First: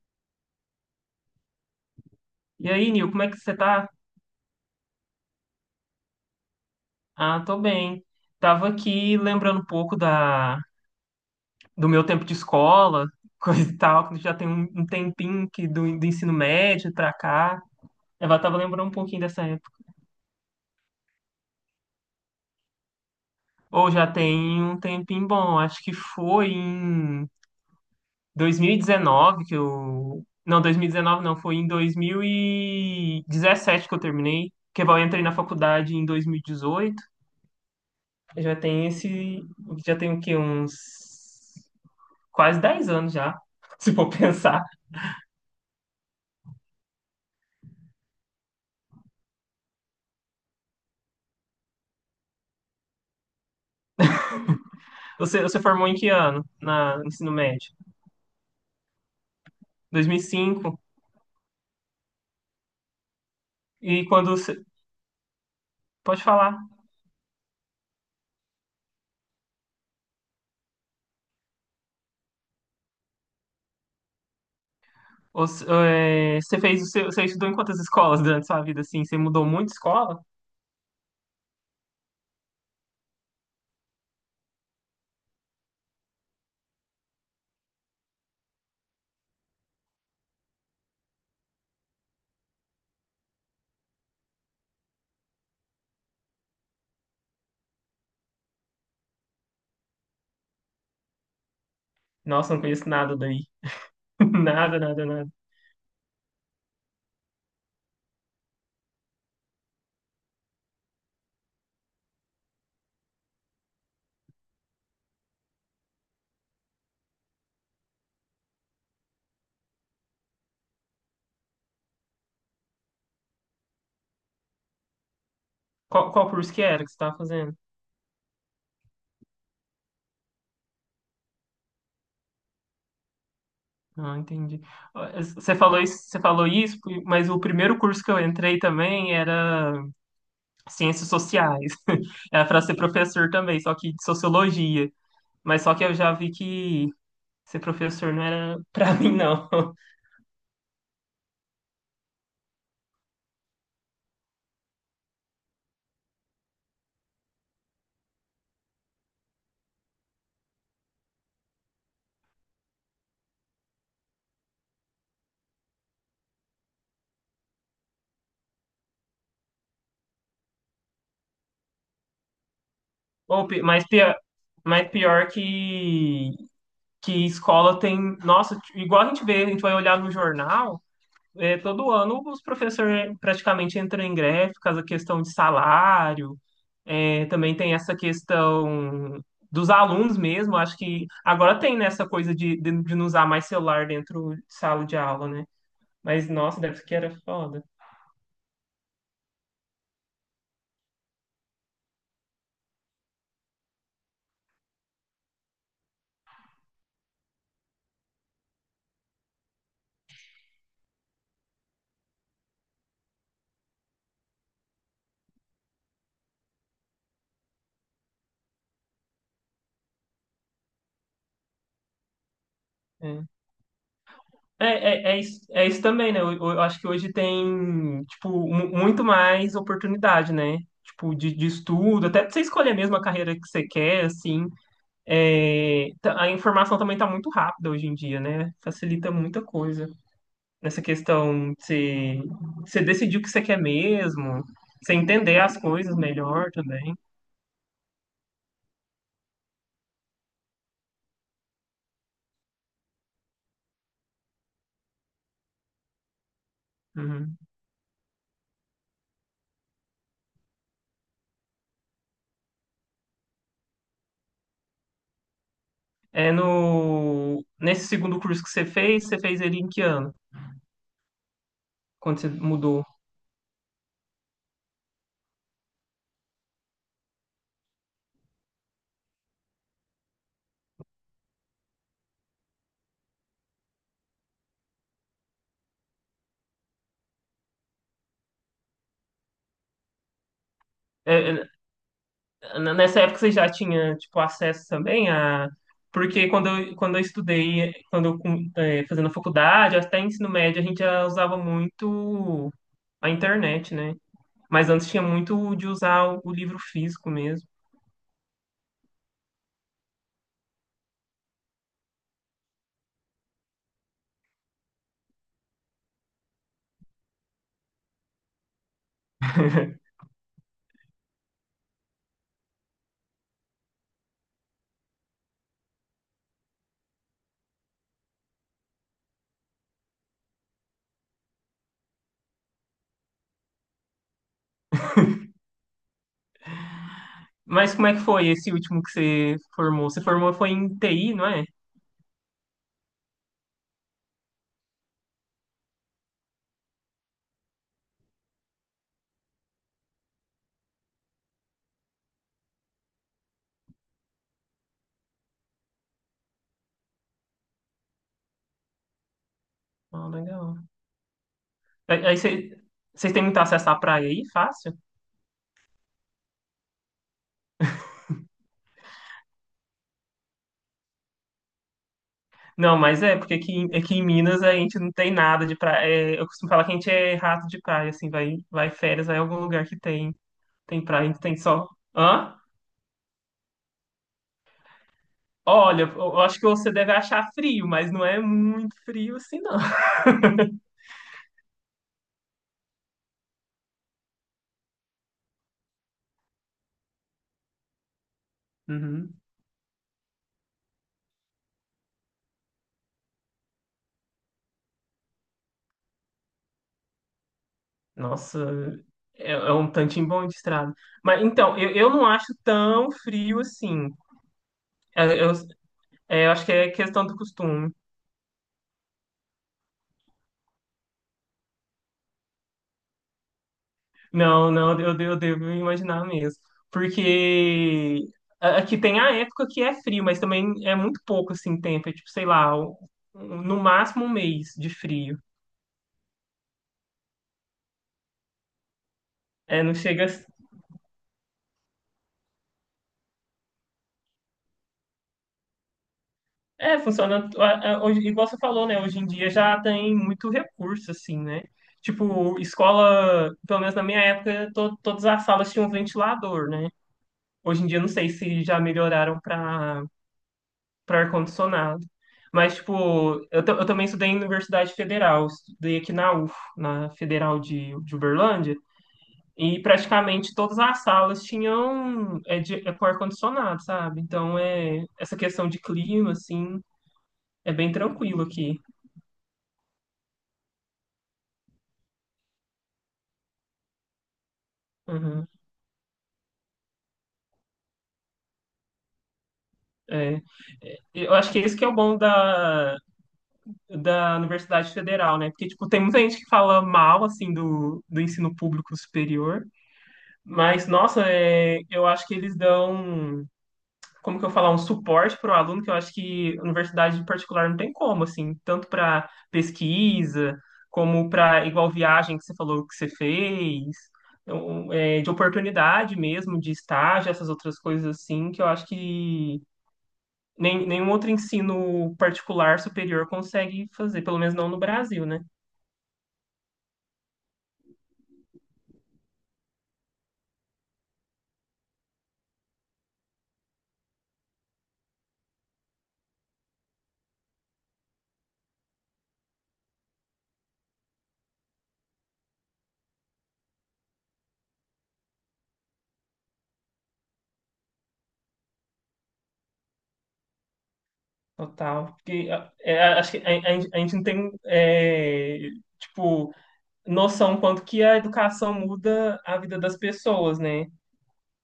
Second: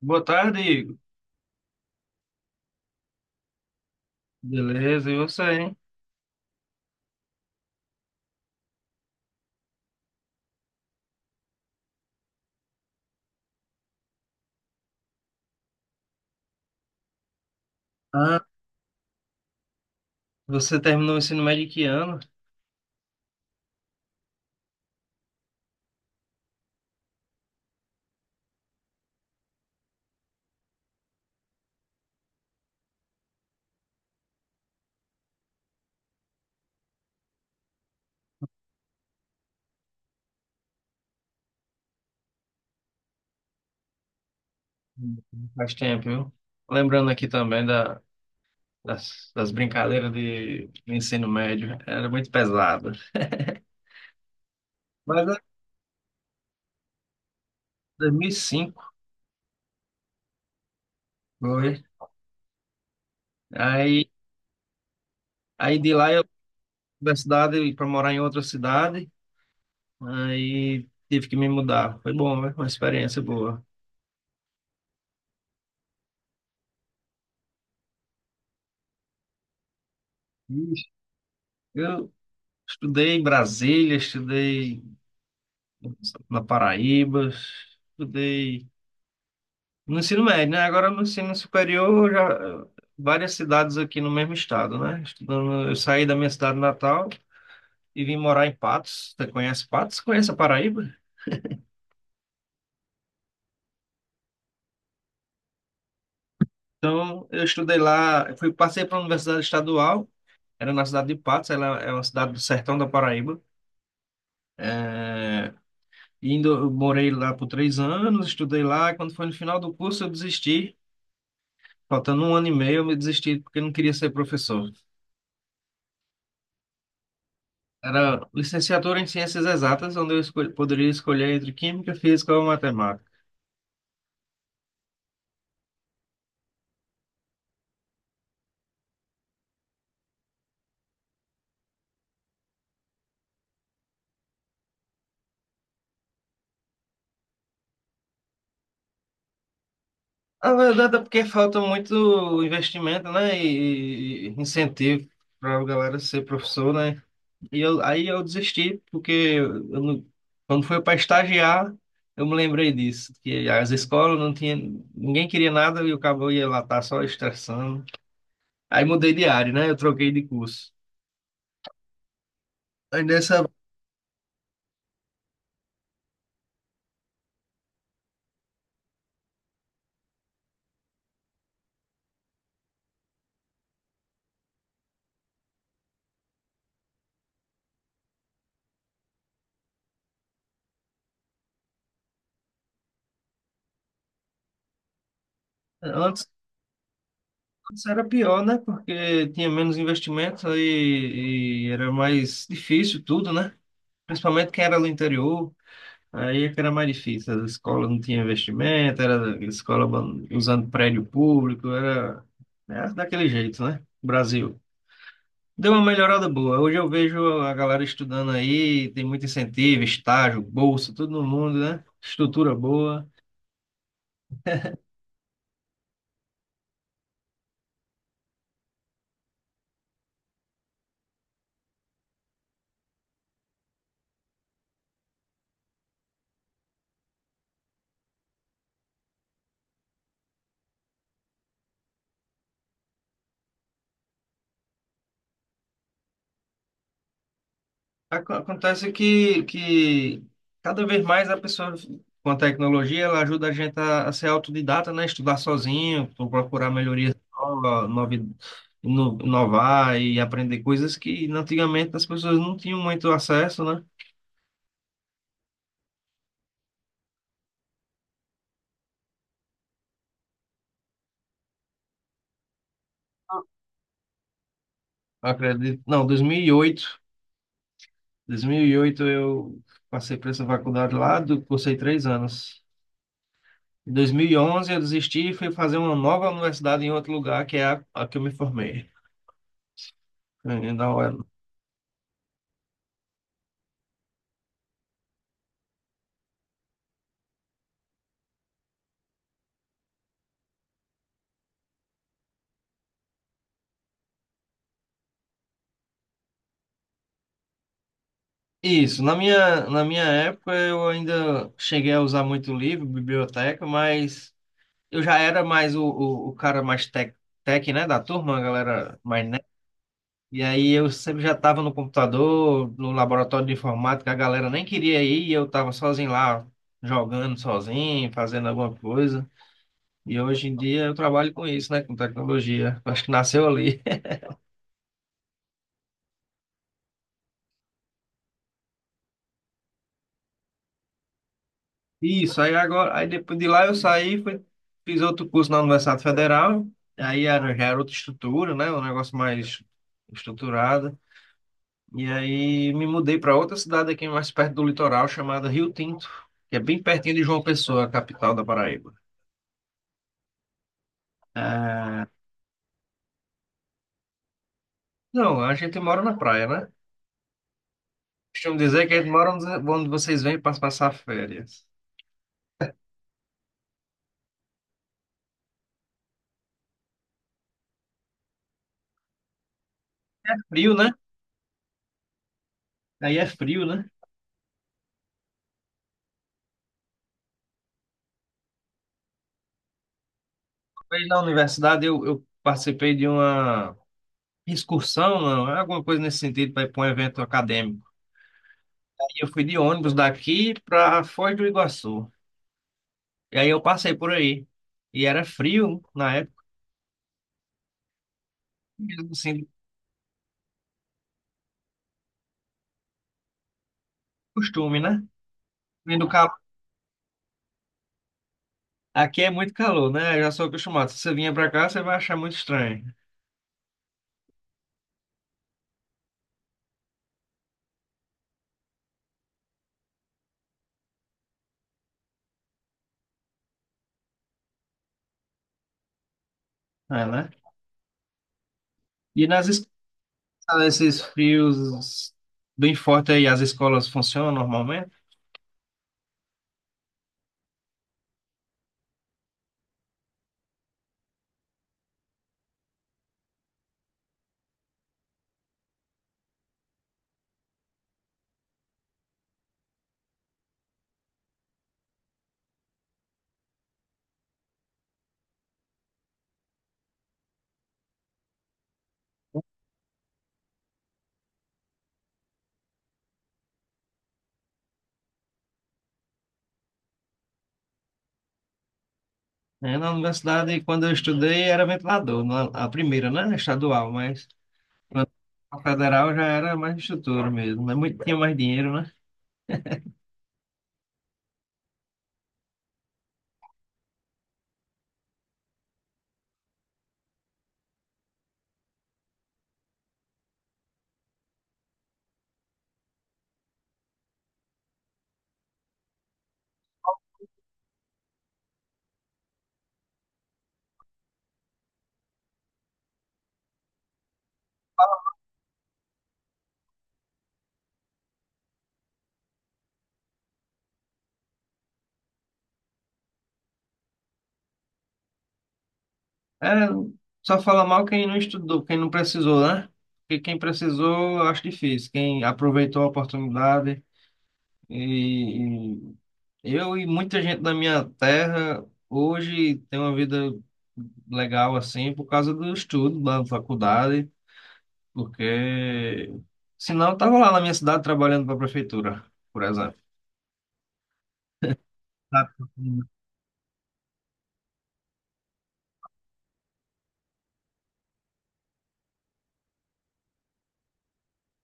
Boa tarde, Igor. E aí, Nil, como é que você tá? Beleza, e você, hein? Ah, tô bem. Tava aqui lembrando um pouco do meu tempo de escola, coisa e tal, que já tem um tempinho que do ensino médio pra cá. Eu já Ah, tava lembrando um pouquinho dessa época. você terminou o ensino médio em que ano? Ou já tem um tempinho bom, acho que foi em 2019 que eu. Não, 2019 não, foi em 2017 que eu terminei. Que eu entrei na faculdade em 2018. Já tem esse. Já tem o quê? Uns. Quase 10 anos já, se for pensar. Faz tempo, viu? Lembrando aqui também da, das brincadeiras de do ensino médio, era muito pesado. Mas é Você formou em que ano na no ensino médio? 2005, 2005. E cinco? foi. E Aí, quando você... aí, de lá eu Pode fui falar. pra cidade, para morar em outra cidade, aí tive que me mudar. Foi bom, né? Uma experiência boa. Você fez o você estudou em quantas escolas durante sua vida, assim? Você mudou muito de escola? Ixi, eu estudei em Brasília, estudei na Paraíba, estudei no ensino médio, né? Agora no ensino superior, já várias cidades aqui no mesmo estado, né? Estudando, eu saí da minha cidade natal e vim morar em Patos. Você conhece Patos? Conhece a Paraíba? Nossa, não conheço nada daí. Nada, nada, nada. Então, eu estudei lá, eu fui, passei para a Universidade Estadual, era na cidade de Patos, ela é uma cidade do sertão da Paraíba. É, indo, eu morei lá por três anos, estudei lá. Quando foi no final do curso, eu desisti. Faltando um ano e meio, eu me desisti porque eu não queria ser professor. Qual curso que era que você estava fazendo? Era licenciatura em Ciências Exatas, onde eu poderia escolher entre Química, Física ou Matemática. Ah, entendi. Ah, você falou isso, mas o primeiro curso que eu entrei também era Ciências Sociais. Era para ser professor também, só que de Sociologia. Mas só que eu já vi que ser professor não era pra mim, não. A verdade é porque falta muito investimento, né, e incentivo para a galera ser professor, né? E eu, aí eu desisti, porque eu não- quando foi para estagiar, eu me lembrei disso, que as escolas não tinha, ninguém queria nada e o cabo ia lá tá só estressando. Aí mudei de área, né? Eu troquei de curso. Aí nessa, Ou, pi- mas pior que escola tem. Nossa, igual a gente vê, a gente vai olhar no jornal, é, todo ano os professores praticamente entram em greve por causa da questão de salário. É, também tem essa questão dos alunos mesmo. Acho que agora tem nessa coisa de não usar mais celular dentro de sala de aula, né? antes Mas nossa, deve ser que era foda. isso era pior, né? Porque tinha menos investimentos aí e era mais difícil tudo, né? Principalmente quem era do interior, aí é que era mais difícil. A escola não tinha investimento, era a escola usando prédio público, era, era daquele jeito, né? Brasil. Deu uma melhorada boa. Hoje eu vejo a galera estudando aí, tem muito incentivo, estágio, bolsa, tudo no mundo, né? Estrutura boa. É. É, é, é isso também, né? Eu acho que hoje tem, tipo, muito mais oportunidade, né? Tipo, de estudo, até pra você escolher mesmo a carreira que você quer, assim. É, a informação também tá muito rápida hoje em dia, né? Facilita muita coisa. Nessa questão de você, você decidir o que você quer mesmo, você entender as coisas melhor também. Acontece que cada vez mais a pessoa, com a tecnologia, ela ajuda a gente a ser autodidata, né? Estudar sozinho, procurar melhorias Uhum. novas, inovar e aprender coisas que antigamente as pessoas não tinham muito acesso, né? É no, nesse segundo curso que você fez ele em que ano? Quando você mudou? Eu acredito. Não, dois mil e oito, dois mil e oito eu passei por essa faculdade lá, cursei três anos. Em 2011 eu desisti e fui fazer uma nova universidade em outro lugar, que é a que eu me formei. Da É, hora. é, Nessa época você já tinha, tipo, acesso também a... Porque quando eu estudei, quando eu com- eh, fazendo faculdade, até ensino médio, a gente já usava muito a internet, né? Mas antes tinha muito de usar o livro físico mesmo. Isso, na minha época eu ainda cheguei a usar muito livro, biblioteca, mas eu já era mais o cara mais tech, tech, né, da turma, a galera mais nerd. E aí eu sempre já estava no computador, no laboratório de informática, a galera nem queria ir e eu estava sozinho lá, jogando sozinho, fazendo alguma coisa. E hoje em dia eu trabalho com isso, né, com tecnologia. Acho que nasceu ali. Mas como é que foi esse último que você formou? Você formou foi em TI, não é? Isso, aí agora, aí depois de lá eu saí, fui, fiz outro curso na Universidade Federal, aí era, já era outra estrutura, né? Um negócio mais estruturado. E aí me mudei para outra cidade aqui mais perto do litoral, chamada Rio Tinto, que é bem pertinho de João Pessoa, a capital da Paraíba. Ah, legal. Ah, Aí você, vocês têm muito acesso à praia aí? Fácil? não, a gente mora na praia, né? Costumo dizer que a gente mora onde vocês vêm para passar férias. Não, mas é, porque aqui em Minas a gente não tem nada de praia. É, eu costumo falar que a gente é rato de praia, assim, vai férias, vai em algum lugar que tem, Frio, tem né? praia, a gente tem só. Hã? Aí é frio, né? Olha, eu acho que você deve achar frio, mas não é muito frio assim, não. Aí na universidade eu participei de uma excursão, não, é alguma coisa nesse sentido, para ir para um evento acadêmico. Uhum. E eu fui de ônibus daqui para Foz do Iguaçu. E aí eu passei por aí. E era frio na época, Nossa, mesmo é, assim, do é um tantinho bom de estrada. Mas então, eu não acho tão frio assim. costume, né? Eu, eu, Vindo É, eu calor. acho que é questão do costume. Aqui é muito calor, né? Eu já sou acostumado. Se você vinha para cá, você vai achar muito estranho, Não, não, eu devo imaginar mesmo. Porque aqui tem a época que é frio, mas também é muito pouco assim tempo, é tipo, sei lá, no máximo um mês de frio. é, né? E nas É, não chega. escolas, esses frios bem fortes aí, as escolas funcionam normalmente? É, funciona. Hoje, igual você falou, né? Hoje em dia já tem muito recurso, assim, né? Tipo, escola, pelo menos na minha época, todas as salas tinham ventilador, né? Hoje em dia, não sei se já melhoraram para ar-condicionado. Mas, tipo, eu também estudei em Universidade Federal, estudei aqui na UF, na Federal de Uberlândia, e praticamente todas as salas tinham é com ar-condicionado, sabe? Então, é, essa questão de clima, assim, é bem tranquilo aqui. É, na universidade, quando eu estudei, era ventilador, a primeira, né? Estadual, mas. Uhum, A federal já era mais estrutura mesmo, né? Muito, tinha mais dinheiro, né? é. É, eu acho que esse que é o bom da Universidade Federal, né? Porque, tipo, tem muita gente que fala mal, assim, do ensino público superior, mas, nossa, é, eu acho que eles dão como que eu falar, um suporte para o aluno que eu acho que universidade particular não tem como, assim, tanto para pesquisa, como para igual viagem que você falou que você fez, então, é, de oportunidade mesmo, de estágio, essas outras coisas assim, que eu acho que nem, nenhum outro ensino particular superior consegue fazer, pelo menos não no Brasil, né? Era, só fala mal quem não estudou, quem não precisou, né? Porque quem precisou, eu acho difícil. Quem aproveitou a oportunidade e, e eu e muita gente da minha terra hoje tem uma vida legal assim por causa do estudo da faculdade, porque senão eu tava lá na minha cidade trabalhando para a prefeitura, por exemplo. Total. Porque Tá. a- é, acho que a gente não tem, é, tipo, noção quanto que a educação muda a vida das pessoas, né?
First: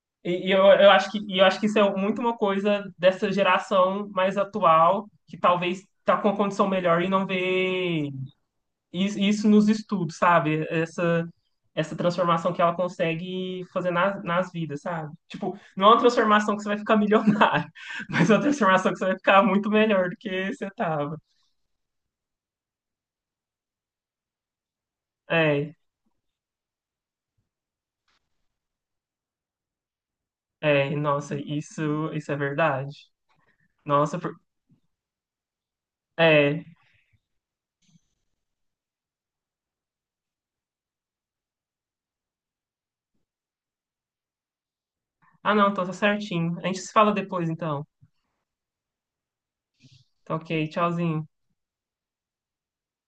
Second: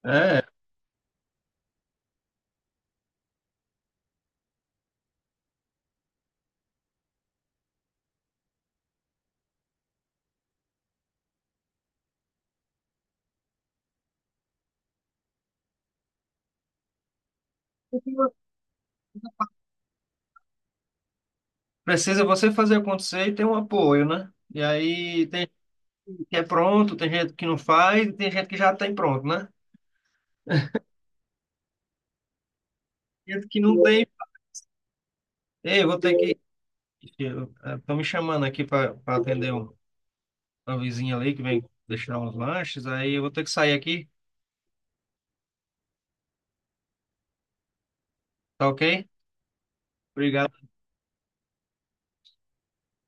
É, Eu acho que, e eu acho que isso é muito uma coisa dessa geração mais atual, que talvez está com uma condição melhor e não vê isso nos estudos, sabe? Essa transformação que ela consegue fazer nas vidas, sabe? Tipo, não é uma transformação que você vai ficar milionário, mas é uma transformação que você vai ficar muito melhor do que você estava. precisa você fazer acontecer e ter um apoio, né? E aí tem É, gente que é pronto, tem gente que não faz, e tem gente que já tem pronto, né? Nossa, isso, isso é verdade. Tem gente que não tem. Nossa, por- Ei, vou ter que. é. Estão me chamando aqui para atender uma vizinha ali que vem deixar uns lanches, aí eu vou ter que sair aqui, Ah, não, tô, tô certinho. A gente se fala depois, então. tá ok? Tá ok, Obrigado. tchauzinho.